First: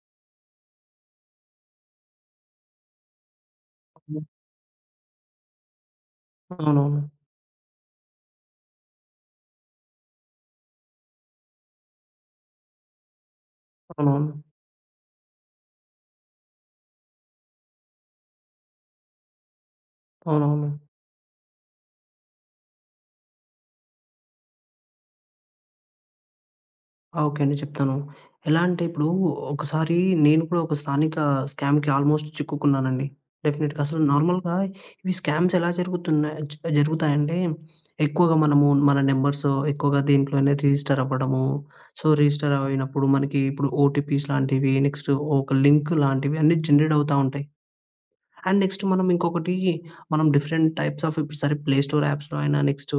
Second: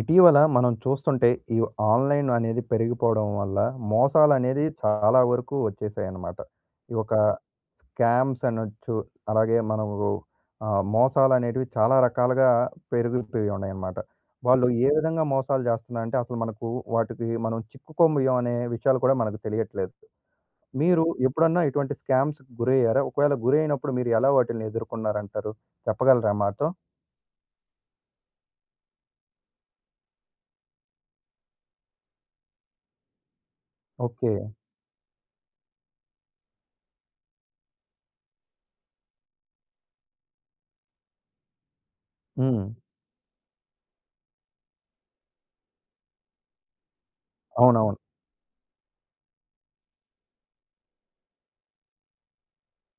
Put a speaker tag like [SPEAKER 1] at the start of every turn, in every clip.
[SPEAKER 1] ఇటీవల మనం చూస్తుంటే ఈ ఆన్‌లైన్ అనేది పెరిగిపోవడం వల్ల
[SPEAKER 2] హ్మ్.
[SPEAKER 1] మోసాలనేది చాలా వరకు వచ్చేసాయన్నమాట. ఈ
[SPEAKER 2] అవునవును.
[SPEAKER 1] ఒక స్కామ్స్ అనొచ్చు. అలాగే మనకు మోసాలనేటివి చాలా రకాలుగా పెరిగిపోయి ఉన్నాయన్నమాట.
[SPEAKER 2] అవునవును.
[SPEAKER 1] వాళ్ళు ఏ విధంగా మోసాలు చేస్తున్నారంటే అసలు మనకు వాటికి మనం చిక్కుకోబోయాం అనే విషయాలు కూడా మనకు తెలియట్లేదు.
[SPEAKER 2] అవునవును.
[SPEAKER 1] మీరు ఎప్పుడన్నా ఇటువంటి స్కామ్స్‌కి గురయ్యారా? ఒకవేళ గురైనప్పుడు మీరు ఎలా వాటిల్ని ఎదుర్కొన్నారంటారు? చెప్పగలరా మాతో?
[SPEAKER 2] ఆ! ఓకే అండి. చెప్తాను. ఎలా అంటే ఇప్పుడు ఒకసారి నేను కూడా ఒక స్థానిక స్కామ్‌కి ఆల్మోస్ట్ చిక్కుకున్నానండి. డెఫినెట్‌గా అసలు
[SPEAKER 1] ఓకే.
[SPEAKER 2] నార్మల్‌గా ఇవి స్కామ్స్ ఎలా జరుగుతున్నాయి జరుగుతాయంటే ఎక్కువగా మనము మన నంబర్స్ ఎక్కువగా దీంట్లోనే రిజిస్టర్ అవ్వడము. సో, రిజిస్టర్
[SPEAKER 1] హ్మ్.
[SPEAKER 2] అయినప్పుడు మనకి ఇప్పుడు ఓటీపీస్ లాంటివి, నెక్స్ట్ ఒక లింక్ లాంటివి అన్నీ జనరేట్ అవుతా ఉంటాయి.
[SPEAKER 1] అవునవును.
[SPEAKER 2] అండ్ నెక్స్ట్ మనం ఇంకొకటి, మనం డిఫరెంట్ టైప్స్ ఆఫ్ ఇప్పుడు సరే ప్లే స్టోర్ యాప్స్‌లో అయినా, నెక్స్ట్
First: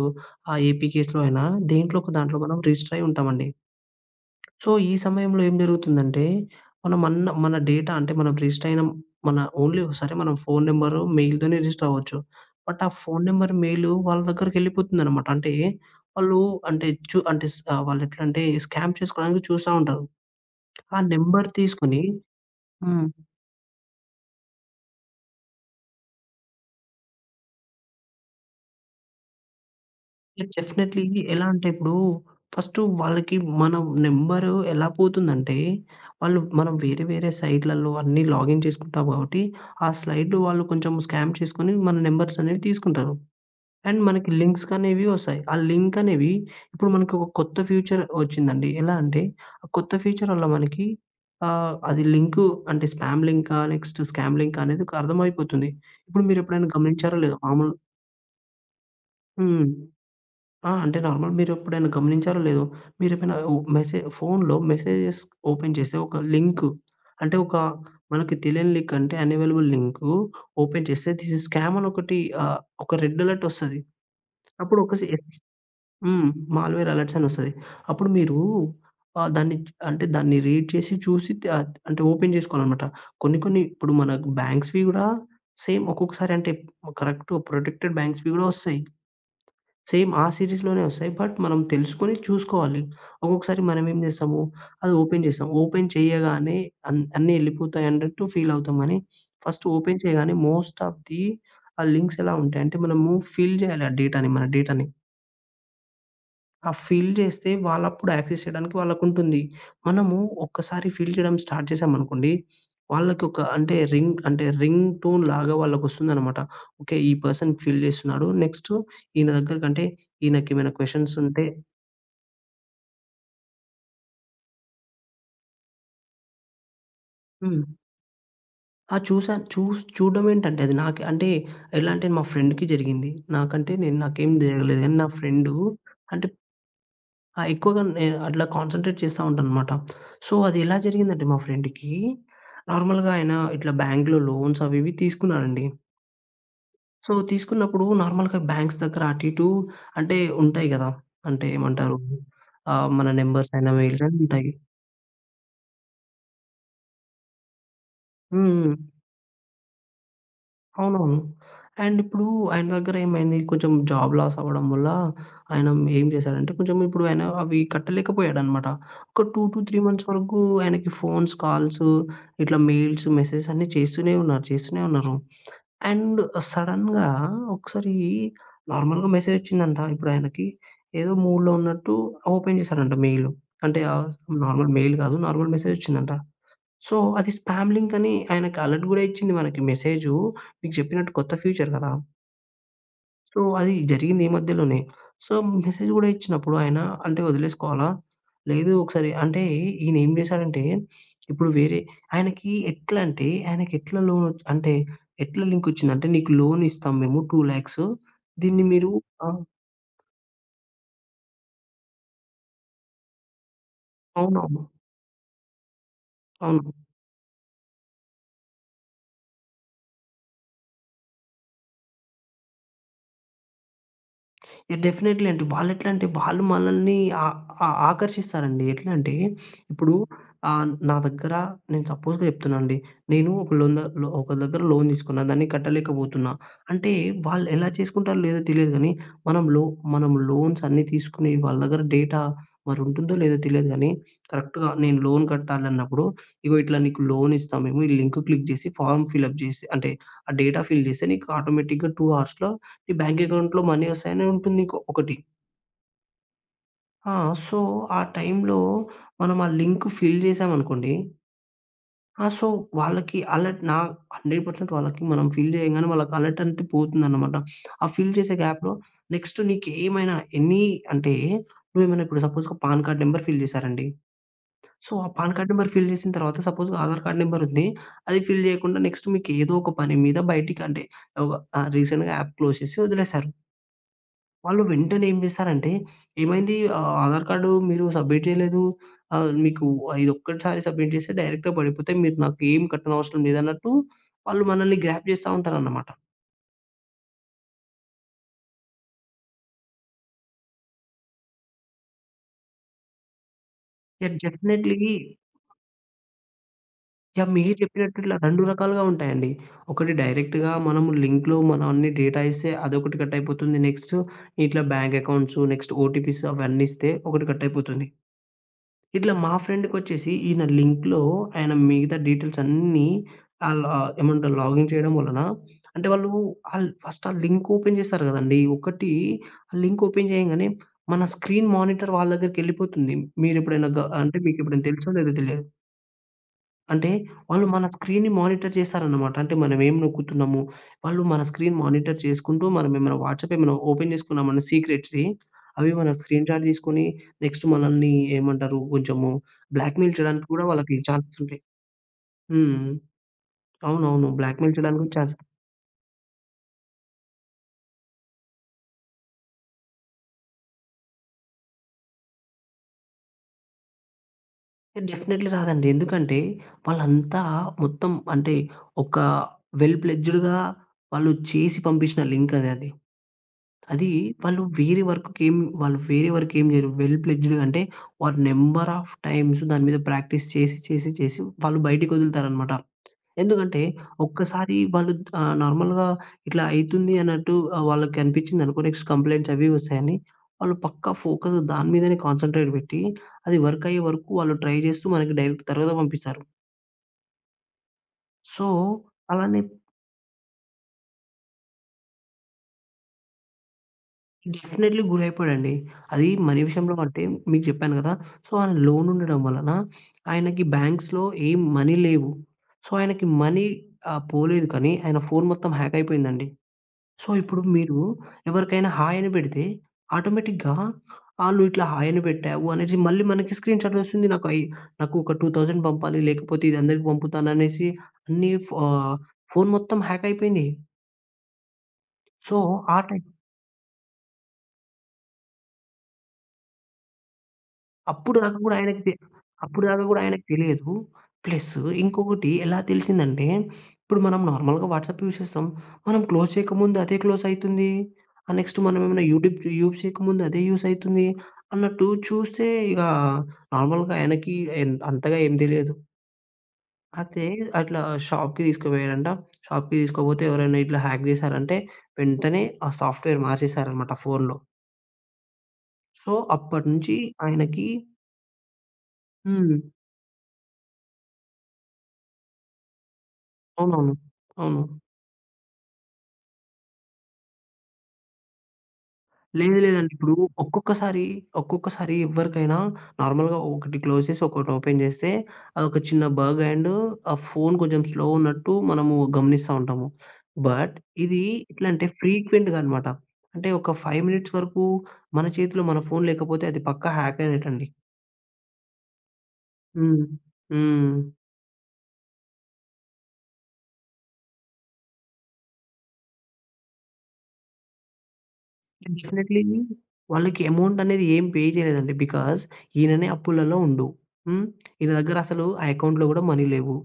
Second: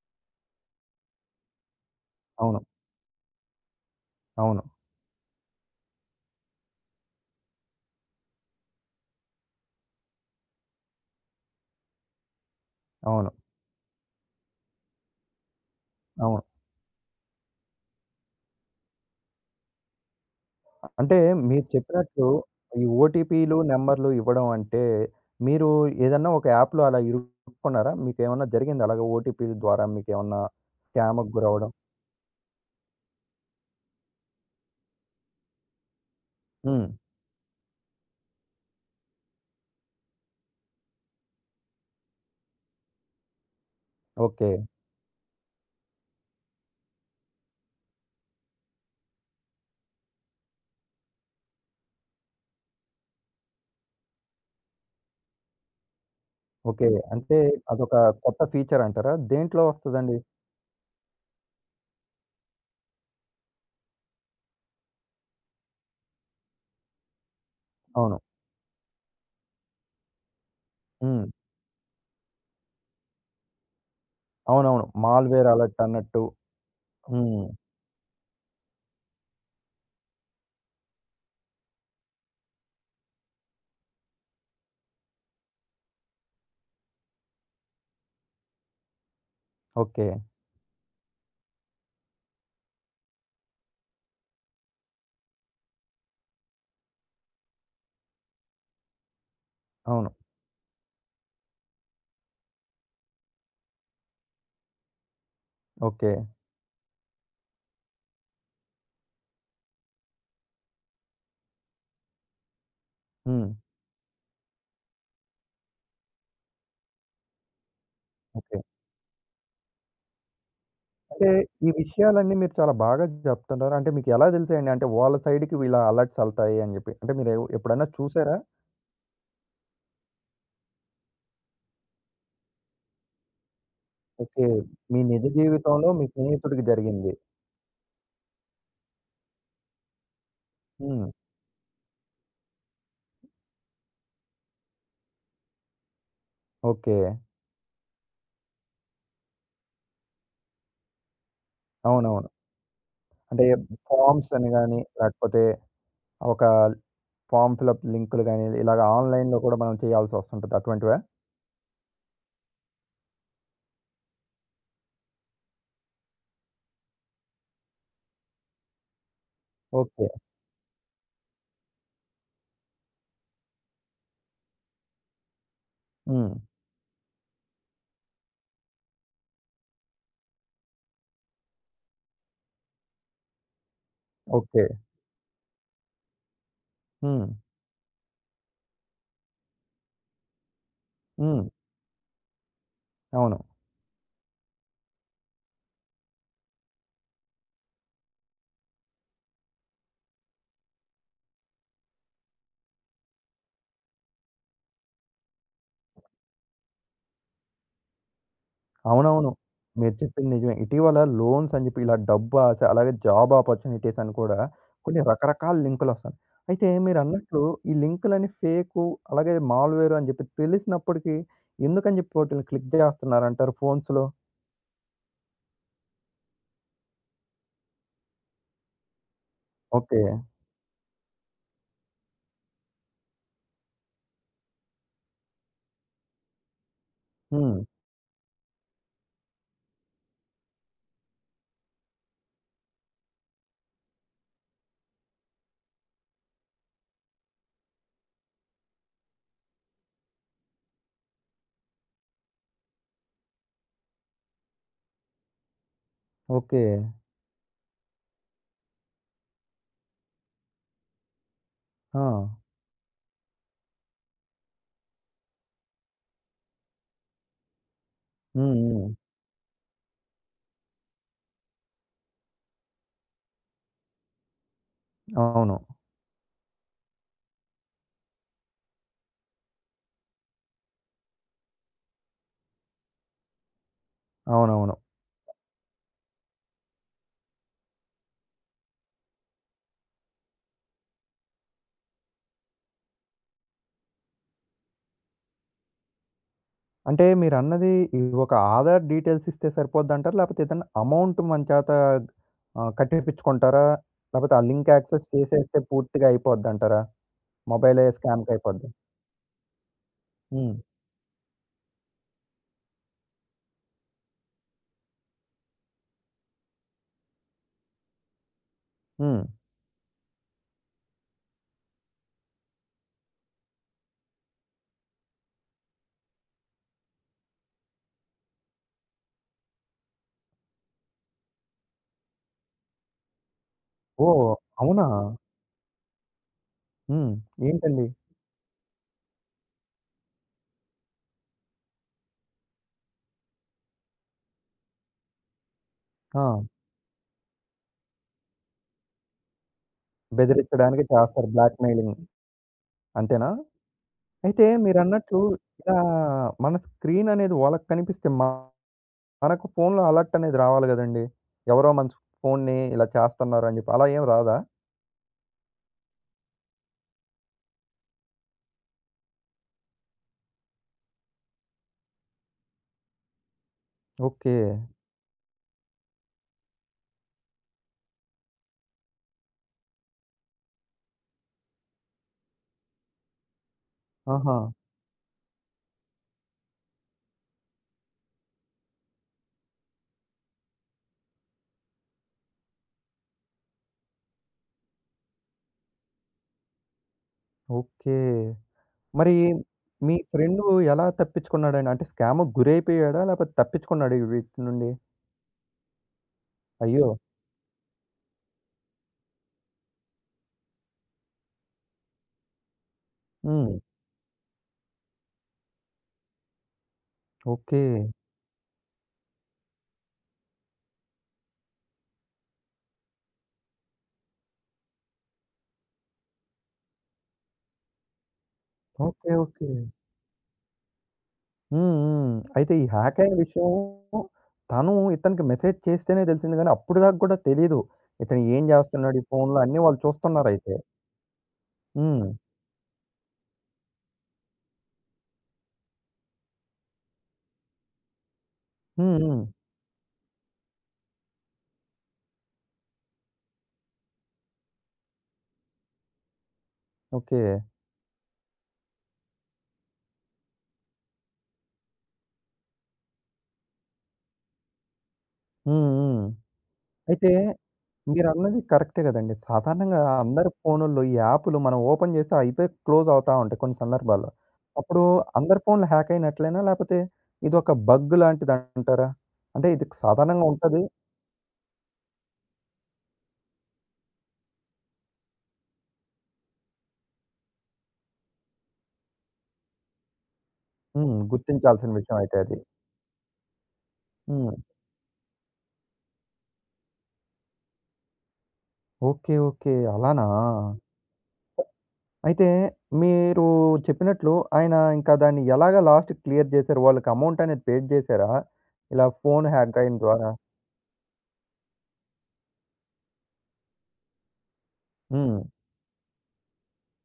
[SPEAKER 2] ఆ ఏపీకేస్‌లో అయినా దేంట్లో ఒక దాంట్లో మనం
[SPEAKER 1] అవును.
[SPEAKER 2] రిజిస్టర్ అయి ఉంటామండి.
[SPEAKER 1] అవును.
[SPEAKER 2] సో, ఈ సమయంలో ఏం జరుగుతుందంటే మనం అన్న మన డేటా, అంటే మనం రిజిస్టర్ అయిన మన ఓన్లీ సరే మనం ఫోను నంబరు, మెయిల్‌తోనే రిజిస్టర్ అవ్వచ్చు. బట్ ఆ ఫోను
[SPEAKER 1] అవును.
[SPEAKER 2] నంబర్, మెయిలు వాళ్ళ దగ్గరికెళ్ళిపోతుందనమాట. అంటే వాళ్ళు,
[SPEAKER 1] అవును.
[SPEAKER 2] అంటే చు అంటే స్ ఆహ్, వాళ్ళెట్లంటే స్కామ్ చేసుకోవడానికి చూస్తా ఉంటారు. ఆ
[SPEAKER 1] అంటే
[SPEAKER 2] నంబర్
[SPEAKER 1] మీరు
[SPEAKER 2] తీసుకొని
[SPEAKER 1] చెప్పినట్లు ఈ
[SPEAKER 2] హ్మ్.
[SPEAKER 1] ఓటీపీలు, నంబర్‌లు ఇవ్వడం అంటే, మీరు ఏదన్నా ఒక యాప్‌లో అలా ఇరుక్కున్నారా? మీకేమన్నా జరిగిందా? అలాగా ఓటీపీల ద్వారా మీకేమన్నా
[SPEAKER 2] డెఫినెట్‌లీ
[SPEAKER 1] స్కామ్‌కి
[SPEAKER 2] ఎలా అంటే
[SPEAKER 1] గురవ్వడం?
[SPEAKER 2] ఇప్పుడు ఫస్టు వాళ్ళకి మనం నంబరు ఎలా పోతుందంటే, వాళ్ళు మనం
[SPEAKER 1] హ్మ్.
[SPEAKER 2] వేరే వేరే సైట్‌లలో అన్నీ లాగిన్ చేసుకుంటాం కాబట్టి, ఆ స్లైడ్ వాళ్ళు కొంచెం స్కామ్ చేసుకొని మన నంబర్స్ అనేవి తీసుకుంటారు. అండ్ మనకి
[SPEAKER 1] ఓకే.
[SPEAKER 2] లింక్స్ అనేవి వస్తాయి. ఆ లింక్ అనేవి ఇప్పుడు మనకి ఒక కొత్త ఫీచర్ వచ్చిందండి. ఎలా అంటే ఆ కొత్త ఫీచర్ వల్ల మనకి అది లింకు అంటే స్పామ్ లింకా, నెక్స్ట్ స్కామ్ లింకా అనేది ఒక అర్థమైపోతుంది. ఇప్పుడు మీరెప్పుడైనా
[SPEAKER 1] ఓకే.
[SPEAKER 2] గమనించారో లేదో
[SPEAKER 1] అంటే
[SPEAKER 2] మామూలు
[SPEAKER 1] అదొక కొత్త ఫీచర్ అంటారా? దేంట్లో
[SPEAKER 2] హ్మ్.
[SPEAKER 1] వస్తదండి?
[SPEAKER 2] ఆ! అంటే నార్మల్ మీరెప్పుడైనా గమనించారో లేదో, మీరెప్పుడైనా ఓ ఫోనులో మెసేజెస్ ఓపెన్ చేసి ఒక లింకు, అంటే ఒక
[SPEAKER 1] అవును.
[SPEAKER 2] మనకి తెలియని లింక్ అంటే అనవైలబుల్ లింకు ఓపెన్ చేస్తే
[SPEAKER 1] హ్మ్.
[SPEAKER 2] దిస్ ఈజ్ స్కామ్ అని ఒకటి ఒక రెడ్ అలర్ట్ ఒస్తది. అప్పుడు
[SPEAKER 1] అవునవును.
[SPEAKER 2] ఒకసి ఎక్స్
[SPEAKER 1] మాల్‌వేర్ అలర్ట్ అన్నట్టు.
[SPEAKER 2] హ్మ్. మాల్‌వేర్ అలర్ట్స్ అని
[SPEAKER 1] హ్మ్.
[SPEAKER 2] ఒస్తది. అప్పుడు మీరు దాన్ని, అంటే దాన్ని రీడ్ చేసి చూసి త అంటే ఓపెన్ చేసుకోవాలనమాట. కొన్ని కొన్ని ఇప్పుడు మనకు బ్యాంక్స్‌వి గూడా సేమ్ ఒక్కొక్కసారి అంటే కరెక్ట్ ప్రొటెక్టెడ్ బ్యాంక్స్‌వి గూడా ఒస్తాయి.
[SPEAKER 1] ఓకే.
[SPEAKER 2] సేమ్ ఆ సీరీస్‌లోనే ఒస్తాయి. బట్ మనం తెలుసుకొని చూసుకోవాలి. ఒక్కొక్కసారి మనమేం జేస్తాము, అది ఓపెన్ జేస్తాం. ఓపెన్ చేయగానే అన్నీ ఎళ్ళిపోతాయి అన్నట్టు ఫీల్ అవుతాం గానీ, ఫస్ట్ ఓపెన్
[SPEAKER 1] అవును.
[SPEAKER 2] చేయగానే మోస్ట్ ఆఫ్ ది ఆ లింక్స్ ఎలా ఉంటాయంటే, మనము ఫిల్ జేయాలి ఆ డేటాని, మన డేటాని.
[SPEAKER 1] ఓకే.
[SPEAKER 2] ఆ ఫీల్ చేస్తే వాళ్ళప్పుడు యాక్సెస్ చేయడానికి వాళ్ళకుంటుంది. మనము ఒక్కసారి ఫీల్ చేయడం స్టార్ట్ చేశామనుకోండి, వాళ్ళకొక
[SPEAKER 1] హ్మ్.
[SPEAKER 2] అంటే రింగ్ అంటే రింగ్ టోన్ లాగా వాళ్ళకొస్తుందనమాట. ఓకే. ఈ పర్సన్ ఫీల్ చేస్తున్నాడు.
[SPEAKER 1] ఓకే.
[SPEAKER 2] నెక్స్ట్ ఈయన దగ్గరకంటే ఈయనకేమైనా క్వెషన్స్
[SPEAKER 1] అంటే
[SPEAKER 2] ఉంటే
[SPEAKER 1] ఈ విషయాలన్నీ మీరు చాలా బాగా చెప్తున్నారు. అంటే మీకు ఎలా తెలిసాయండి? అంటే వాళ్ళ సైడ్‌కి వీళ్ళ అలర్ట్స్ ఎళ్తాయి అని జెప్పి. అంటే మీరు
[SPEAKER 2] హ్మ్.
[SPEAKER 1] ఎప్పుడన్నా చూసారా?
[SPEAKER 2] ఆ! చూసాను. చూడడం ఏంటంటే అది నాకు, అంటే ఎలా అంటే మా ఫ్రెండ్‌కి జరిగింది. నాకంటే నేను నాకేం
[SPEAKER 1] ఓకే.
[SPEAKER 2] జరగలేదు. కానీ
[SPEAKER 1] మీ
[SPEAKER 2] నా
[SPEAKER 1] నిజ
[SPEAKER 2] ఫ్రెండు,
[SPEAKER 1] జీవితంలో మీ
[SPEAKER 2] అంటే
[SPEAKER 1] స్నేహితుడికి జరిగింది.
[SPEAKER 2] ఆ! ఎక్కువగా నేను అట్లా కాన్సంట్రేట్ చేస్తా ఉంటాననమాట. సో, అది ఎలా
[SPEAKER 1] హ్మ్.
[SPEAKER 2] జరిగిందంటే మా ఫ్రెండ్‌కి నార్మల్‌గా ఆయన ఇట్లా బ్యాంక్‌లో లోన్స్ అవి ఇవి తీసుకున్నాడండి.
[SPEAKER 1] ఓకే.
[SPEAKER 2] సో, తీసుకున్నప్పుడు నార్మల్‌గా బ్యాంక్స్ దగ్గర అటు ఇటు అంటే ఉంటాయి గదా! అంటే ఏమంటారు?
[SPEAKER 1] అవునవును.
[SPEAKER 2] మన
[SPEAKER 1] అంటే
[SPEAKER 2] నంబర్స్ అయినా, మెయిల్స్ అయినా
[SPEAKER 1] ఫార్మ్స్ అని
[SPEAKER 2] ఉంటాయి.
[SPEAKER 1] గాని, లేకపోతే ఒక ఫార్మ్ ఫిలప్ లింకులు గాని,
[SPEAKER 2] హ్మ్.
[SPEAKER 1] ఇలాగ ఆన్‌లైన్‌లో కూడా మనం చేయాల్సొస్తుంటది అటువంటివా?
[SPEAKER 2] అవునవును. అండ్ ఇప్పుడు ఆయన దగ్గర ఏమైంది, కొంచెం జాబ్ లాస్ అవ్వడం వల్ల, ఆయన ఏం చేశాడంటే, కొంచెం ఇప్పుడు ఆయన అవి కట్టలేకపోయాడనమాట. ఒక 2-3 మంత్స్
[SPEAKER 1] ఓకే.
[SPEAKER 2] వరకు ఆయనకి ఫోన్స్, కాల్స్, ఇట్లా మెయిల్స్, మెసేజెస్ అన్నీ చేస్తూనే ఉన్నారు. అండ్
[SPEAKER 1] హ్మ్.
[SPEAKER 2] సడెన్‌గా ఒకసారి నార్మల్‌గా మెసేజ్ వచ్చిందంట. ఇప్పుడు ఆయనకి ఏదో మూడ్‌లో ఉన్నట్టు ఓపెన్ చేశాడంట మెయిల్. అంటే
[SPEAKER 1] ఓకే.
[SPEAKER 2] నార్మల్ మెయిల్ కాదు, నార్మల్ మెసేజ్ వచ్చిందంట. సో,
[SPEAKER 1] హ్మ్.
[SPEAKER 2] అది స్పామ్ లింక్ అని ఆయనకి అలర్ట్ గూడా ఇచ్చింది మనకి మెసేజు. మీకు చెప్పినట్టు కొత్త
[SPEAKER 1] హ్మ్.
[SPEAKER 2] ఫ్యూచర్ కదా!
[SPEAKER 1] అవును.
[SPEAKER 2] సో, అది జరిగింది ఈ మధ్యలోనే. సో, మెసేజ్ గూడా ఇచ్చినప్పుడు ఆయన అంటే వదిలేసుకోవాలా? లేదు ఒకసారి అంటే ఈయన ఏం చేశాడంటే, ఇప్పుడు వేరే ఆయనకి ఎట్లా అంటే, ఆయనకి ఎట్లా లోన్ ఒచ్ అంటే ఎట్లా లింక్ ఒచ్చిందంటే, నీకు లోన్ ఇస్తాం మేము 2,00,000. దీన్ని మీరు ఆ!
[SPEAKER 1] అవునవును. మీరు చెప్పింది నిజమే. ఇటీవల లోన్స్ అని చెప్పి ఇలా డబ్బు ఆశ, అలాగే జాబ్ ఆపర్చునిటీస్ అని కూడా
[SPEAKER 2] అవునవును.
[SPEAKER 1] కొన్ని రకరకాల లింకులొస్తున్నాయి. అయితే
[SPEAKER 2] అవును.
[SPEAKER 1] మీరన్నట్లు ఈ లింకులని ఫేకు, అలాగే మాల్‌వేర్ అని చెప్పి తెలిసినప్పటికీ ఎందుకని చెప్పి వాటిల్ని క్లిక్ జేస్తున్నారంటారు ఫోన్స్‌లో?
[SPEAKER 2] డెఫినైట్‌లీ అండి. వాళ్ళెట్లా అంటే వాళ్ళు మనల్ని ఆ ఆ ఆకర్షిస్తారండి. ఎట్లా అంటే ఇప్పుడు
[SPEAKER 1] ఓకే.
[SPEAKER 2] నా దగ్గర నేను సపోజ్‌గా చెప్తున్నానండి. నేను ఒక లోన్ ద ఒకరి దగ్గర లోన్ తీసుకున్నా. దాన్ని కట్టలేకపోతున్నా. అంటే వాళ్ళు
[SPEAKER 1] హ్మ్.
[SPEAKER 2] ఎలా చేసుకుంటారో లేదో తెలియదు గానీ, మనం లో మనం లోన్స్ అన్నీ తీసుకుని వాళ్ళ దగ్గర డేటా మరి ఉంటుందో లేదో తెలియదు గానీ, కరెక్ట్‌గా నేను లోన్ కట్టాలన్నప్పుడు, ఇగో ఇట్లా నీకు లోన్ ఇస్తాం మేము. ఈ లింక్ క్లిక్ చేసి ఫార్మ్ ఫిలప్ చేసి అంటే ఆ డేటా ఫిల్ చేస్తే నీకు ఆటోమేటిక్‌గా 2 అవర్స్‌లో ఈ బ్యాంక్ అకౌంట్‌లో మనీ వస్తాయని ఉంటుంది ఇంకొ ఒకటి.
[SPEAKER 1] ఓకే.
[SPEAKER 2] ఆ! సో, ఆ టైంలో మనం ఆ లింక్ ఫిల్ చేశామనుకోండి,
[SPEAKER 1] ఆ!
[SPEAKER 2] ఆ! సో, వాళ్ళకి అలర్ట్ నా 100% వాళ్ళకి మనం ఫిల్ చేయంగానే వాళ్ళకి అలర్ట్ అనేది పోతుందనమాట. ఆ ఫిల్ చేసే
[SPEAKER 1] హ్మ్.
[SPEAKER 2] గ్యాప్‌లో
[SPEAKER 1] హ్మ్.
[SPEAKER 2] నెక్స్ట్ నీకేమైనా ఎనీ అంటే నువ్వేమైనా ఇప్పుడు సపోజ్‌గా పాన్ కార్డ్ నంబర్ ఫిల్ చేశారండి. సో, ఆ పాన్ కార్డ్
[SPEAKER 1] అవును.
[SPEAKER 2] నంబర్ ఫిల్ చేసిన తర్వాత సపోజ్‌గా ఆధార్ కార్డ్ నంబర్ ఉంది. అది ఫిల్ చేయకుండా నెక్స్ట్ మీకు ఏదో ఒక పని మీద బయటికి అంటే ఒక రీసెంట్‌గా యాప్ క్లోజ్ చేసి వదిలేశారు. వాళ్ళు
[SPEAKER 1] అవునవును.
[SPEAKER 2] వెంటనే ఏం చేశారంటే, "ఏమైంది ఆధార్ కార్డు మీరు సబ్మిట్ చేయలేదు. మీకు ఇదొక్కటిసారి సబ్మిట్ చేస్తే డైరెక్ట్‌గా పడిపోతే మీరు నాకు ఏం కట్టనవసరం లేదన్నట్టు" వాళ్ళు మనల్ని గ్రాప్ చేస్తా ఉంటారన్నమాట.
[SPEAKER 1] అంటే మీరన్నది ఈ ఒక ఆధార్ డీటెయిల్స్ ఇస్తే సరిపోద్దంటారా? లేపోతే ఏదన్నా అమౌంట్ మన చేత కట్టిపిచ్చుకుంటారా?
[SPEAKER 2] యాహ్!
[SPEAKER 1] లేపోతే ఆ లింక్
[SPEAKER 2] డెఫినైట్‌లీ
[SPEAKER 1] యాక్సెస్ చేసేస్తే పూర్తిగా అయిపోద్దంటారా?
[SPEAKER 2] యాహ్! మీరు
[SPEAKER 1] మొబైలే
[SPEAKER 2] చెప్పినట్టు ఇట్లా 2
[SPEAKER 1] స్కామ్‌కయిపోద్దా?
[SPEAKER 2] రకాలుగా ఉంటాయండి. ఒకటి డైరెక్ట్‌గా
[SPEAKER 1] హ్మ్.
[SPEAKER 2] మనము లింక్‌లో మన అన్ని డేటా ఇస్తే అదొకటి కట్ అయిపోతుంది. నెక్స్ట్ ఇట్లా బ్యాంక్ అకౌంట్స్, నెక్స్ట్ ఓటీపీస్ అవన్నీ ఇస్తే ఒకటి కట్ అయిపోతుంది. ఇట్లా
[SPEAKER 1] హ్మ్.
[SPEAKER 2] మా ఫ్రెండ్‌కొచ్చేసి ఈయన లింక్‌లో ఆయన మిగతా డీటెయిల్స్ అన్నీ ఆళ్ళ ఏమంటారు లాగిన్ చేయడం వలన అంటే వాళ్ళు ఆల్ ఫస్ట్ ఆ లింక్ ఓపెన్ చేస్తారు కదండీ! ఒకటి ఆ లింక్ ఓపెన్ చేయంగానే మన స్క్రీన్ మానిటర్ వాళ్ళ దగ్గరికెళ్ళిపోతుంది. మీరెప్పుడైనా గ అంటే
[SPEAKER 1] ఓహ్!
[SPEAKER 2] మీకెప్పుడైనా
[SPEAKER 1] అవునా?
[SPEAKER 2] తెలుసో లేదో తెలియదు. అంటే
[SPEAKER 1] హ్మ్.
[SPEAKER 2] వాళ్ళు మన
[SPEAKER 1] ఏంటండి?
[SPEAKER 2] స్క్రీన్‌ని మానిటర్ చేశారన్నమాట. అంటే మనం ఏం నొక్కుతున్నాము, వాళ్ళు మన స్క్రీన్ మానిటర్ చేసుకుంటూ మనమేమైనా వాట్సాప్ ఏమైనా ఓపెన్ చేసుకున్నాం మన సీక్రెట్స్‌వి, అవి మన
[SPEAKER 1] ఆ!
[SPEAKER 2] స్క్రీన్ షాట్ తీసుకొని నెక్స్ట్ మనల్ని ఏమంటారు కొంచెము బ్లాక్‌మెయిల్ చేయడానికి కూడా వాళ్ళకి
[SPEAKER 1] బెదిరించడానికి
[SPEAKER 2] ఛాన్సెస్
[SPEAKER 1] చేస్తారు
[SPEAKER 2] ఉంటాయి.
[SPEAKER 1] బ్లాక్‌మెయిలింగ్.
[SPEAKER 2] హ్మ్.
[SPEAKER 1] అంతేనా?
[SPEAKER 2] అవునవును.
[SPEAKER 1] అయితే
[SPEAKER 2] బ్లాక్‌మెయిల్ చేయడానికి కూడా ఛాన్స్
[SPEAKER 1] మీరన్నట్లు ఇలా మన స్క్రీన్ అనేది వాళ్ళకి కనిపిస్తే మనకు ఫోన్‌లో అలర్ట్ అనేది రావాలి గదండీ! ఎవరో మన ఫోన్‌ని ఇలా చేస్తున్నారు అని జెప్పి. అలా ఏం రాదా?
[SPEAKER 2] డెఫినైట్‌లీ రాదండి. ఎందుకంటే వాళ్ళంతా మొత్తం అంటే ఒక వెల్ ప్లెడ్జ్డ్‌గా వాళ్ళు చేసి పంపించిన లింక్ అది అది. అది
[SPEAKER 1] ఓకే.
[SPEAKER 2] వాళ్ళు వేరే వర్క్‌కేం వాళ్ళు వేరే వర్కేం జేయరు. వెల్ ప్లెడ్జ్‌డ్‌గా అంటే వారు నంబర్ ఆఫ్ టైమ్స్ దాని మీద ప్రాక్టీస్ చేసి వాళ్ళు బయటికొదులుతారనమాట. ఎందుకంటే
[SPEAKER 1] ఆహా!
[SPEAKER 2] ఒక్కసారి వాళ్ళు నార్మల్‌గా ఇట్లా అయితుంది అన్నట్టు వాళ్ళకి అనిపించిందనుకో నెక్స్ట్ కంప్లెయింట్స్ అవి ఇవి వస్తాయని వాళ్ళు పక్కా ఫోకస్ దాని మీదనే కాన్సంట్రేట్ పెట్టి అది వర్క్ అయ్యే వరకు వాళ్ళు ట్రై జేస్తూ మనకి డైరెక్ట్ తర్వాత పంపిస్తారు.
[SPEAKER 1] ఓకే.
[SPEAKER 2] సో,
[SPEAKER 1] మరి
[SPEAKER 2] అలానే
[SPEAKER 1] మీ ఫ్రెండు ఎలా తప్పించుకున్నాడండి? అంటే స్కామ్‌కి గురైపోయాడా? లేకపోతే తప్పించుకున్నాడా ఈ వీటి నుండి?
[SPEAKER 2] డెఫినెట్‌లీ గురైపోయాడండి. అది మనీ విషయంలో
[SPEAKER 1] అయ్యో!
[SPEAKER 2] అంటే మీకు చెప్పాను కదా! సో, ఆయన లోన్ ఉండడం వలన ఆయనకి బ్యాంక్స్‌లో ఏం మనీ లేవు. సో, ఆయనకి మనీ
[SPEAKER 1] హ్మ్.
[SPEAKER 2] పోలేదు కానీ ఆయన ఫోన్ మొత్తం హ్యాక్ అయిపోయిందండి. సో, ఇప్పుడు
[SPEAKER 1] ఓకే.
[SPEAKER 2] మీరు ఎవరికైనా హాయ్ అని పెడితే ఆటోమేటిక్‌గా ఆళ్ళు ఇట్లా హాయ్ అని పెట్టావు అనేసి మళ్ళీ మనకి స్క్రీన్ షాట్ వస్తుంది. నాకు ఒక 2000 పంపాలి లేకపోతే ఇది అందరికి పంపుతాననేసి అన్ని ఫ ఆహ్,
[SPEAKER 1] ఓకే. ఓకే.
[SPEAKER 2] ఫోన్ మొత్తం హ్యాక్ అయిపోయింది.
[SPEAKER 1] హ్మ్. హ్మ్.
[SPEAKER 2] సో,
[SPEAKER 1] అయితే ఈ
[SPEAKER 2] ఆ టై
[SPEAKER 1] హ్యాక్ అయిన విషయం తను ఇతనికి మెసేజ్ చేస్తేనే తెలిసింది గానీ, అప్పటిదాకా గూడా తెలీదు.
[SPEAKER 2] అప్పుడు
[SPEAKER 1] ఇతను
[SPEAKER 2] దాకా
[SPEAKER 1] ఏం
[SPEAKER 2] గూడా ఆయనకి తె
[SPEAKER 1] జేస్తున్నాడు ఈ ఫోన్‌లో అన్నీ
[SPEAKER 2] అప్పుడు
[SPEAKER 1] వాళ్ళు
[SPEAKER 2] దాకా గూడా ఆయనకి
[SPEAKER 1] చూస్తున్నారైతే.
[SPEAKER 2] తెలీదు. ప్లస్
[SPEAKER 1] హ్మ్.
[SPEAKER 2] ఇంకొకటి ఎలా తెలిసిందంటే, ఇప్పుడు మనం నార్మల్‌గా వాట్సాప్ యూజ్ చేస్తాం. మనం క్లోజ్ చేయకముందు అదే క్లోజ్ అయితుంది. నెక్స్ట్ మనం
[SPEAKER 1] హ్మ్.
[SPEAKER 2] ఏమైనా
[SPEAKER 1] హ్మ్.
[SPEAKER 2] యూట్యూబ్ యూజ్ చేయకముందు అదే యూజ్ అయితుంది. అన్నట్టు చూస్తే ఇగ నార్మల్‌గా ఆయనకి ఎం అంతగా ఏం తెలీదు.
[SPEAKER 1] ఓకే.
[SPEAKER 2] అయితే అట్లా షాప్‌కి తీసుకుపోయాడంట. షాప్‌కి తీసుకుపోతే ఎవరైనా ఇట్లా హ్యాక్ చేశారంటే, వెంటనే ఆ సాఫ్ట్‌వేర్ మార్చేశారన్నమాట ఫోన్‌లో.
[SPEAKER 1] హ్మ్. హ్మ్.
[SPEAKER 2] సో, అప్పటినుంచి
[SPEAKER 1] అయితే
[SPEAKER 2] ఆయనకి
[SPEAKER 1] మీరన్నది కరెక్టే గదండీ.
[SPEAKER 2] హ్మ్.
[SPEAKER 1] సాధారణంగా అందరి ఫోనుల్లో ఈ యాపులు మనం ఓపెన్ చేసి అయిపోయి క్లోజ్ అవుతా ఉంటాయి కొన్ని
[SPEAKER 2] అవునవును.
[SPEAKER 1] సందర్భాల్లో.
[SPEAKER 2] అవును.
[SPEAKER 1] అప్పుడు అందరి ఫోన్లు హ్యాక్ అయినట్లేనా? లేపోతే ఇదొక బగ్ లాంటిదంటారా? అంటే
[SPEAKER 2] లేదు
[SPEAKER 1] ఇది
[SPEAKER 2] లేదండి. ఇప్పుడు
[SPEAKER 1] సాధారణంగా ఉంటది.
[SPEAKER 2] ఒక్కొక్కసారి, ఒక్కొక్కసారి ఎవ్వరికైనా నార్మల్‌గా ఒకటి క్లోజ్ చేసి ఒకటి ఓపెన్ చేస్తే అదొక చిన్న బగ్ అండ్ ఆ ఫోను కొంచెం స్లో ఉన్నట్టు మనము గమనిస్తా ఉంటాము. బట్
[SPEAKER 1] హ్మ్.
[SPEAKER 2] ఇది
[SPEAKER 1] గుర్తించాల్సిన
[SPEAKER 2] ఎట్లంటే
[SPEAKER 1] విషయం అయితే అది.
[SPEAKER 2] ఫ్రీక్వెంట్‌గా అన్నమాట. అంటే ఒక 5 మినిట్స్
[SPEAKER 1] హ్మ్.
[SPEAKER 2] వరకు మన చేతిలో మన ఫోను లేకపోతే అది పక్కా హ్యాక్ అయినట్టండి.
[SPEAKER 1] ఓకే. ఓకే.
[SPEAKER 2] హ్మ్.
[SPEAKER 1] అలానా?
[SPEAKER 2] హ్మ్.
[SPEAKER 1] అయితే మీరు చెప్పినట్లు ఆయన ఇంకా దాన్ని ఎలాగ లాస్ట్‌కి క్లియర్ చేశారు? వాళ్ళకి అమౌంట్ అనేది పే చేశారా? ఇలా ఫోన్
[SPEAKER 2] డెఫినెట్‌లీ
[SPEAKER 1] హ్యాక్ అయిన ద్వారా?
[SPEAKER 2] వాళ్ళకి అమౌంట్ అనేది ఏం పే చేయలేదండి. బికాజ్ ఈయననే అప్పులలో ఉండు. హ్మ్. ఈయన దగ్గర
[SPEAKER 1] హ్మ్.
[SPEAKER 2] అసలు ఆ అకౌంట్‌లో గూడా మనీ లేవు.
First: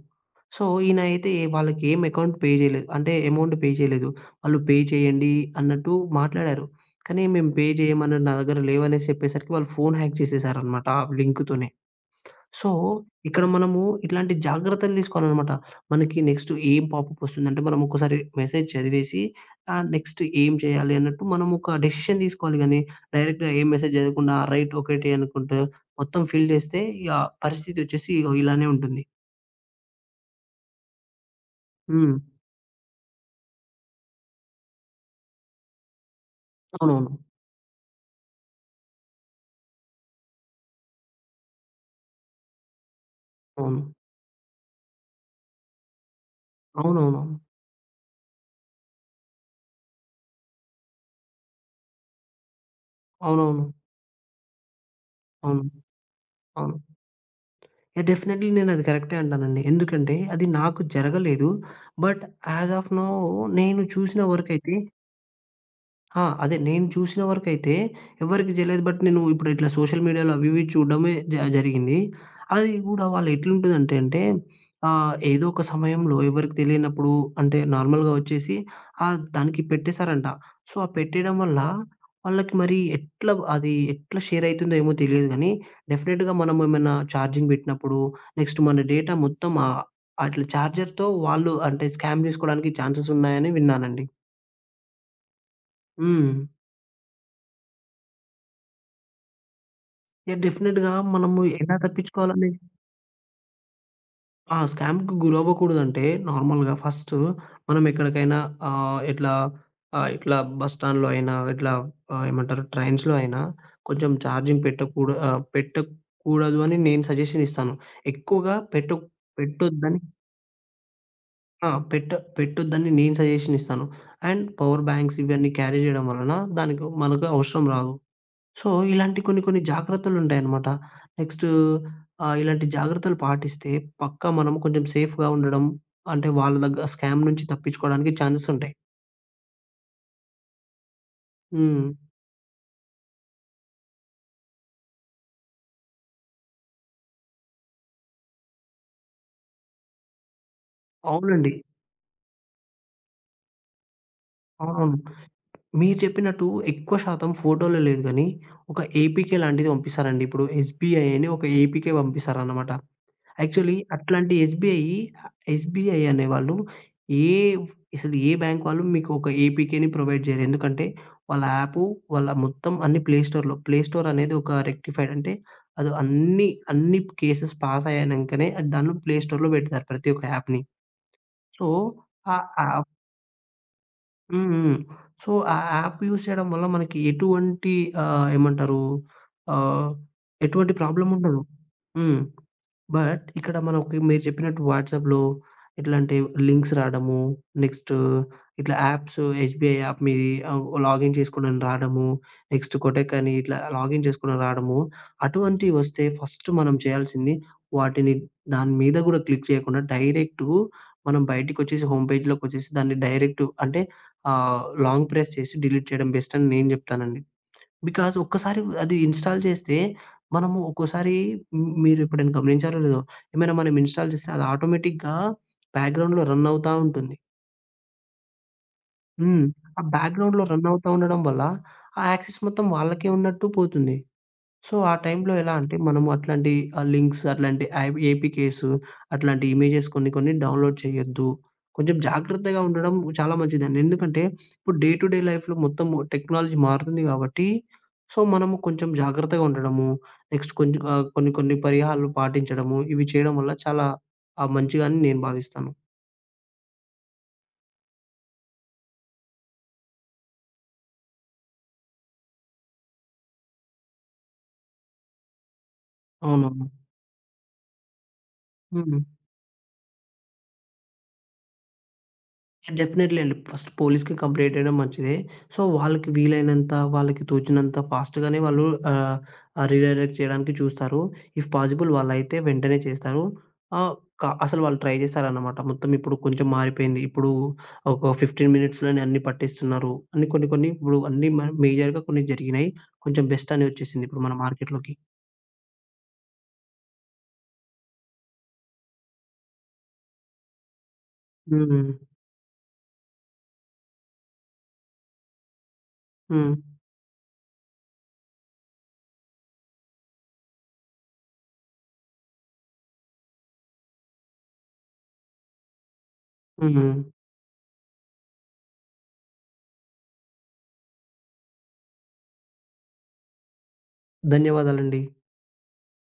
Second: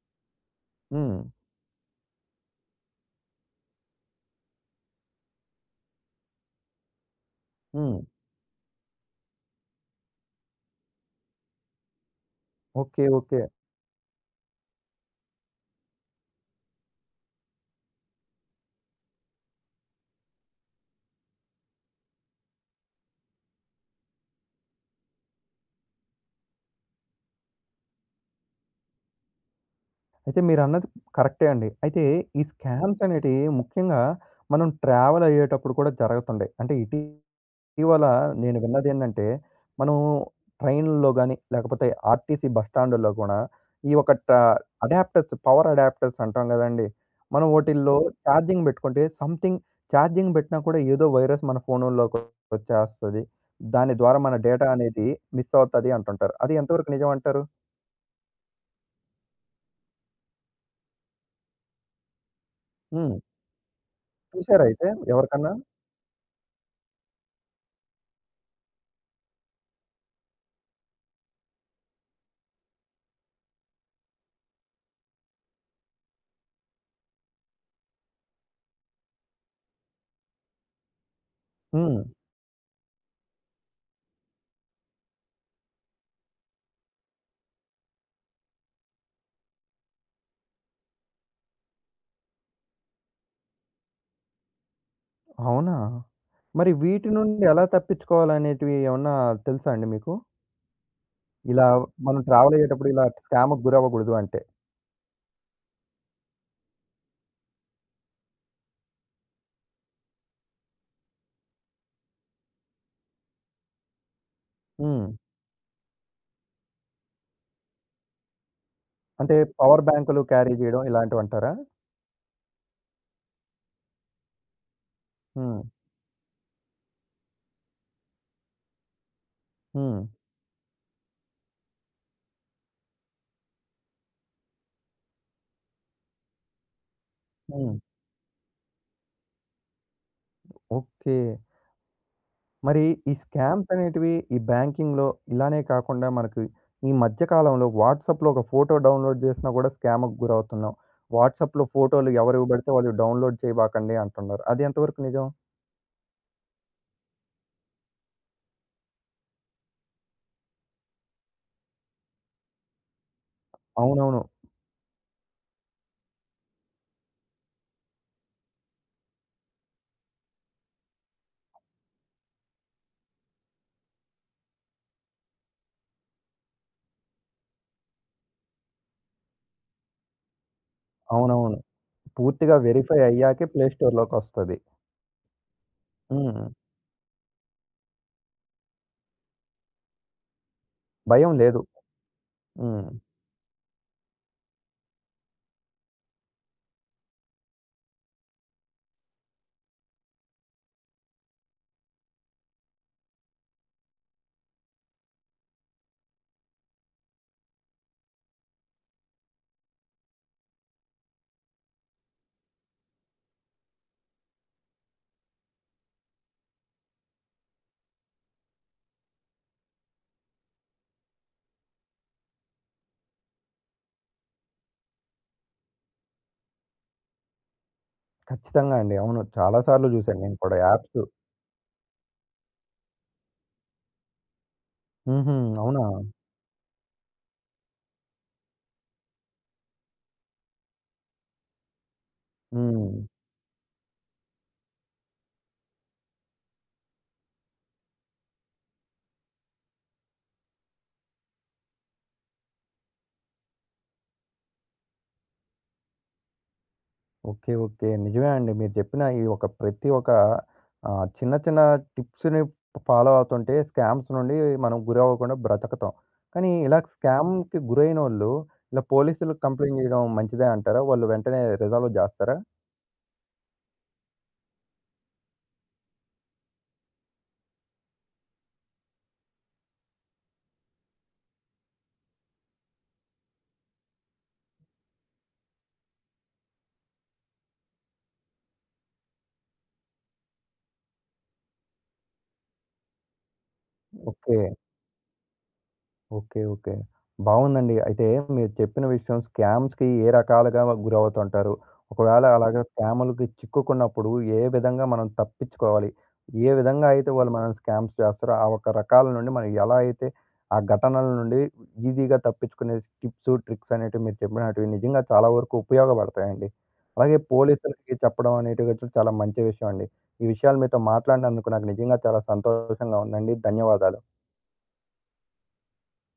[SPEAKER 2] సో, ఈయన
[SPEAKER 1] హ్మ్.
[SPEAKER 2] అయితే వాళ్ళకి ఏం అకౌంట్ పే చేయలేదు. అంటే అమౌంట్ పే చేయలేదు. వాళ్ళు పే చేయండి అన్నట్టు మాట్లాడారు. కానీ మేము పే
[SPEAKER 1] హ్మ్.
[SPEAKER 2] చేయమని నా దగ్గర లేవనేసి చెప్పేసరికి వాళ్ళు ఫోన్ హ్యాక్ చేసేసారన్నమాట ఆ లింక్‌తోనే. So,
[SPEAKER 1] okay. ఓకే.
[SPEAKER 2] ఇక్కడ మనము ఇట్లాంటి జాగ్రత్తలు తీసుకోవాలనమాట. మనకి నెక్స్ట్ ఏం పాపప్ వస్తుందంటే, మనం ఒక్కసారి మెసేజ్ చదివేసి నెక్స్ట్ ఏం చేయాలి అన్నట్టు మనం ఒక డెసిషన్ తీసుకోవాలి గానీ, డైరెక్ట్‌గా ఏం మెసేజ్ చదవకుండా రైట్ ఒకటే అనుకుంటూ మొత్తం ఫిల్ చేస్తే ఇగ పరిస్థితి వచ్చేసి ఇగో ఇలానే ఉంటుంది.
[SPEAKER 1] అయితే మీరన్నది కరెక్టే అండి. అయితే
[SPEAKER 2] హ్మ్.
[SPEAKER 1] ఈ స్కామ్స్ అనేటివి ముఖ్యంగా మనం ట్రావెల్ అయ్యేటప్పుడు కూడా జరుగుతుండయి. అంటే
[SPEAKER 2] అవునవును.
[SPEAKER 1] ఇటీవల నేను విన్నదేందంటే, మనం ట్రైన్‌ల్లో గాని, లేకపోతే ఆర్టీసీ బస్ స్టాండుల్లో కూడా
[SPEAKER 2] అవును.
[SPEAKER 1] ఈ ఒక ట్రా అడాప్టర్స్, పవర్ అడాప్టర్స్ అంటాం గదండీ!
[SPEAKER 2] అవునవునవును.
[SPEAKER 1] మనం ఓటిల్లో ఛార్జింగ్ బెట్టుకుంటే సంథింగ్ ఛార్జింగ్ బెట్టినా కూడా ఏదో వైరస్ మన ఫోనుల్లోకి వచ్చేస్తది.
[SPEAKER 2] అవునవును.
[SPEAKER 1] దాని ద్వారా మన డేటా అనేది మిస్
[SPEAKER 2] అవును.
[SPEAKER 1] అవుతది అంటుంటారు. అది
[SPEAKER 2] అవును.
[SPEAKER 1] ఎంతవరకు నిజమంటారు?
[SPEAKER 2] యాహ్! డెఫినెట్‌లీ నేనది కరెక్టే అంటానండి. ఎందుకంటే, అది నాకు జరగలేదు. బట్ యాజ్ ఆఫ్ నౌ
[SPEAKER 1] హ్మ్.
[SPEAKER 2] నేను చూసిన
[SPEAKER 1] చూసారా
[SPEAKER 2] వరకైతే
[SPEAKER 1] అయితే ఎవరికన్నా?
[SPEAKER 2] ఆ! అదే నేను చూసిన వరకైతే ఎవరికీ జేయలేదు. బట్ నేను ఇప్పుడు ఇట్లా సోషల్ మీడియాలో అవి ఇవి చూడడమే జరిగింది. అది గూడా వాళ్ళు ఎట్లుంటదంటే అంటే ఏదో ఒక సమయంలో ఎవరికీ తెలియనప్పుడు అంటే నార్మల్‌గా వచ్చేసి దానికి పెట్టేసారంట. సో, ఆ పెట్టేయడం వల్ల
[SPEAKER 1] హ్మ్.
[SPEAKER 2] వాళ్ళకి మరి ఎట్లా అది ఎట్లా షేర్ అయితుందో ఏమో తెలియదు గానీ, డెఫినిట్‌గా మనం ఏమైనా ఛార్జింగ్ పెట్టినప్పుడు, నెక్స్ట్ మన డేటా మొత్తం అట్లా చార్జర్‌తో వాళ్ళు అంటే స్కామ్ జేసుకోవడానికి ఛాన్సెస్ ఉన్నాయని విన్నానండి.
[SPEAKER 1] అవునా?
[SPEAKER 2] హ్మ్.
[SPEAKER 1] మరి వీటి నుండి ఎలా తప్పించుకోవాలనేటివి ఏమన్నా తెలుసా అండి మీకు?
[SPEAKER 2] యాహ్! డెఫినెట్‌గా మనము
[SPEAKER 1] ఇలా
[SPEAKER 2] ఎలా
[SPEAKER 1] మనం
[SPEAKER 2] తప్పించుకోవాలని
[SPEAKER 1] ట్రావెల్ అయ్యేటప్పుడు ఇలా స్కామ్‌కి గురవ్వకూడదు అంటే?
[SPEAKER 2] ఆ! స్కామ్‌కి గురవ్వకూడదంటే నార్మల్‌గా ఫస్టు మనం ఎక్కడికైనా ఆహ్, ఇట్లా ఇట్లా బస్ స్టాండ్‌లో అయినా, ఇట్లా ఏమంటారు ట్రైన్స్‌లో అయినా కొంచెం
[SPEAKER 1] హ్మ్.
[SPEAKER 2] పెట్టకూడదు అని నేను సజెషన్ ఇస్తాను. ఎక్కువగా పెట్ట
[SPEAKER 1] అంటే పవర్
[SPEAKER 2] పెట్టొద్దని
[SPEAKER 1] బ్యాంకులు క్యారీ చేయడం ఇలాంటివంటారా?
[SPEAKER 2] ఆ! పెట్టొద్దని నేను సజెషన్ ఇస్తాను. అండ్ పవర్ బ్యాంక్స్ ఇవన్నీ
[SPEAKER 1] హ్మ్.
[SPEAKER 2] క్యారీ జేయడం వలన దానికి మనకు అవసరం రాదు. సో, ఇలాంటి కొన్ని కొన్ని
[SPEAKER 1] హ్మ్.
[SPEAKER 2] జాగ్రత్తలుంటాయనమాట. నెక్స్టు ఇలాంటి జాగ్రత్తలు పాటిస్తే పక్కా మనం కొంచెం సేఫ్‌గా ఉండడం, అంటే వాళ్ళ దగ్గర స్కామ్ నుంచి
[SPEAKER 1] హ్మ్.
[SPEAKER 2] తప్పించుకోవడానికి ఛాన్సెసుంటాయి.
[SPEAKER 1] ఓకే.
[SPEAKER 2] హ్మ్.
[SPEAKER 1] మరి ఈ స్కామ్స్ అనేటివి ఈ బ్యాంకింగ్‌లో ఇలానే కాకుండా మనకి ఈ మధ్య కాలంలో వాట్సాప్‌లో ఒక ఫోటో డౌన్‌లోడ్ చేసినా కూడా స్కామ్‌కి గురవుతున్నాం.
[SPEAKER 2] అవునండి.
[SPEAKER 1] వాట్సాప్‌లో ఫోటోలు ఎవరివి పడితే వాళ్ళు డౌన్‌లోడ్ చేయబాకండి అంటున్నారు. అది
[SPEAKER 2] అవునవును.
[SPEAKER 1] ఎంతవరకు నిజం?
[SPEAKER 2] మీరు చెప్పినట్టు ఎక్కువ శాతం ఫోటోలో లేదు గానీ, ఒక ఏపీకే లాంటిది పంపిస్తారండి. ఇప్పుడు ఎస్‌బీఐ అని ఒక ఏపీకే పంపిస్తారనమాట. యాక్చువల్లీ
[SPEAKER 1] అవునవును.
[SPEAKER 2] అట్లాంటి ఎస్‌బీఐ, ఎస్‌బీఐ అనేవాళ్ళు ఏ అసలు ఏ బ్యాంక్ వాళ్ళు మీకు ఒక ఏపీకేని ప్రొవైడ్ చేయరు. ఎందుకంటే వాళ్ళ యాపు వాళ్ళ మొత్తం అన్ని ప్లే స్టోర్‌లో ప్లే స్టోర్ అనేది ఒక రెక్టిఫైడ్ అంటే అది అన్ని కేసెస్ పాస్ అయ్యానంకనే అది దాన్ని ప్లే స్టోర్‌లో పెడతారు ప్రతి ఒక్క యాప్‌ని.
[SPEAKER 1] అవునవును.
[SPEAKER 2] సో, ఆ
[SPEAKER 1] పూర్తిగా
[SPEAKER 2] యాప్
[SPEAKER 1] వెరిఫై అయ్యాకే ప్లే
[SPEAKER 2] హ్మ్.
[SPEAKER 1] స్టోర్‌లోకొస్తది.
[SPEAKER 2] హ్మ్. సో, ఆ యాప్ యూజ్
[SPEAKER 1] హ్మ్.
[SPEAKER 2] చేయడం వల్ల మనకి ఎటువంటి ఆహ్, ఏమంటారు ఆహ్, ఎటువంటి ప్రాబ్లమ్
[SPEAKER 1] భయం
[SPEAKER 2] ఉండదు.
[SPEAKER 1] లేదు.
[SPEAKER 2] హ్మ్.
[SPEAKER 1] హ్మ్.
[SPEAKER 2] బట్ ఇక్కడ మనకి మీరు చెప్పినట్టు వాట్సాప్‌లో ఎట్లంటే లింక్స్ రాడము, నెక్స్ట్ ఇట్లా యాప్స్ ఎస్‌బీఐ యాప్ మీది లాగిన్ చేసుకోండని రాడము, నెక్స్ట్ కొటెక్ అని ఇట్లా లాగిన్ చేసుకోండని రాడము, అటువంటివి వస్తే ఫస్ట్ మనం చేయాల్సింది వాటిని దాని మీద గూడా క్లిక్ చేయకుండా డైరెక్ట్ మనం బయటికొచ్చేసి హోమ్ పేజ్‌లోకొచ్చేసి దాన్ని డైరెక్ట్ అంటే లాంగ్ ప్రెస్ చేసి డిలీట్ చేయడం బెస్ట్ అని నేను జెప్తానండి. బికాజ్ ఒక్కసారి అది ఇన్‌స్టాల్ చేస్తే మనము ఒక్కోసారి హ్మ్, మీరెప్పుడైనా గమనించారో లేదో, ఏమైనా మనం ఇన్‌స్టాల్ చేస్తే అది ఆటోమేటిక్‌గా బ్యాక్‌గ్రౌండ్‌లో రన్ అవుతా ఉంటుంది.
[SPEAKER 1] ఖచ్చితంగా అండి. అవును.
[SPEAKER 2] హ్మ్.
[SPEAKER 1] చాలా
[SPEAKER 2] ఆ
[SPEAKER 1] సార్లు జూశాను నేను
[SPEAKER 2] బ్యాక్‌గ్రౌండ్‌లో
[SPEAKER 1] కూడా
[SPEAKER 2] రన్ అవుతా
[SPEAKER 1] యాప్స్.
[SPEAKER 2] ఉండడం వల్ల, ఆ యాక్సెస్ మొత్తం వాళ్ళకే ఉన్నట్టు పోతుంది. సో, ఆ టైంలో
[SPEAKER 1] హుహు.
[SPEAKER 2] ఎలా అంటే,
[SPEAKER 1] అవునా?
[SPEAKER 2] మనము అట్లాంటి లింక్స్, అట్లాంటి యాబ్ ఏపీకేస్, అట్లాంటి ఇమేజెస్ కొన్ని కొన్ని డౌన్‌లోడ్ చేయొద్దు. కొంచెం జాగ్రత్తగా ఉండడం
[SPEAKER 1] హ్మ్.
[SPEAKER 2] చాలా మంచిదండి. ఎందుకంటే, ఇప్పుడు డే టు డే లైఫ్‌లో మొత్తము టెక్నాలజీ మారుతుంది కాబట్టి, సో, మనము కొంచెం జాగ్రత్తగా ఉండడము, నెక్స్ట్ కొంచెం కొన్ని కొన్ని పరిహారాలు పాటించడము, ఇవి చేయడం వల్ల చాలా మంచిగా అని నేను భావిస్తాను.
[SPEAKER 1] ఓకే. ఓకే. నిజమే అండి. మీరు చెప్పిన ఈ ఒక ప్రతి ఒక చిన్న చిన్న టిప్స్‌ని ఫాలో అవుతుంటే స్కామ్స్ నుండి మనం గురవ్వకుండా బ్రతకతాం. కానీ
[SPEAKER 2] అవునవును.
[SPEAKER 1] ఇలా స్కామ్‌కి గురైనోళ్ళు ఇలా
[SPEAKER 2] హ్మ్.
[SPEAKER 1] పోలీసులకు కంప్లెయింట్ జేయడం మంచిదే అంటారా? వాళ్ళు వెంటనే రిజాల్వ్ జేస్తారా?
[SPEAKER 2] డెఫినెట్‌లీ అండి. ఫస్ట్ పోలీస్‌కి కంప్లెయింట్ చేయడం మంచిదే. సో, వాళ్ళకి వీలైనంత, వాళ్ళకి తోచినంత ఫాస్ట్‌గానే వాళ్ళు ఆహ్, ఆహ్, రీడైరెక్ట్ చేయడానికి చూస్తారు. ఇఫ్ పాజిబుల్ వాళ్ళైతే వెంటనే చేస్తారు. ఆహ్, క అసలు వాళ్ళు ట్రై చేశారన్నమాట. మొత్తం ఇప్పుడు కొంచెం మారిపోయింది. ఇప్పుడు ఒక 15 మినిట్స్‌లోనే అన్నీ పట్టేస్తున్నారు. అని కొన్ని కొన్ని ఇప్పుడు అన్నీ మేజర్‌గా కొన్ని జరిగినాయి. కొంచెం బెస్ట్ అని వచ్చేసింది ఇప్పుడు మన
[SPEAKER 1] ఓకే.
[SPEAKER 2] మార్కెట్‌లోకి.
[SPEAKER 1] ఓకే. ఓకే. బావుందండి. అయితే మీరు చెప్పిన విషయం స్కామ్స్‌కి ఏ రకాలుగా గురవుతుంటారు?
[SPEAKER 2] హ్మ్.
[SPEAKER 1] ఒకవేళ అలాగా స్కాములకి చిక్కుకున్నప్పుడు ఏ విధంగా మనం తప్పించుకోవాలి? ఏ
[SPEAKER 2] హ్మ్.
[SPEAKER 1] విధంగా అయితే వాళ్ళు మనల్ని స్కామ్స్ చేస్తారో, ఆ ఒక రకాల నుండి మనం ఎలా అయితే ఆ ఘటనల నుండి ఈజీగా తప్పించుకునే టిప్స్, ట్రిక్స్ అనేటివి మీరు చెప్పినటివి నిజంగా చాలా వరకు ఉపయోగపడతాయండి.
[SPEAKER 2] హ్మ్.
[SPEAKER 1] అలాగే పోలీసులకి చెప్పడం అనేటివి కూడా చాలా మంచి విషయం అండి. ఈ విషయాలు మీతో మాట్లాడినందుకు నాకు నిజంగా చాలా సంతోషంగా ఉందండి. ధన్యవాదాలు.
[SPEAKER 2] ధన్యవాదాలండి.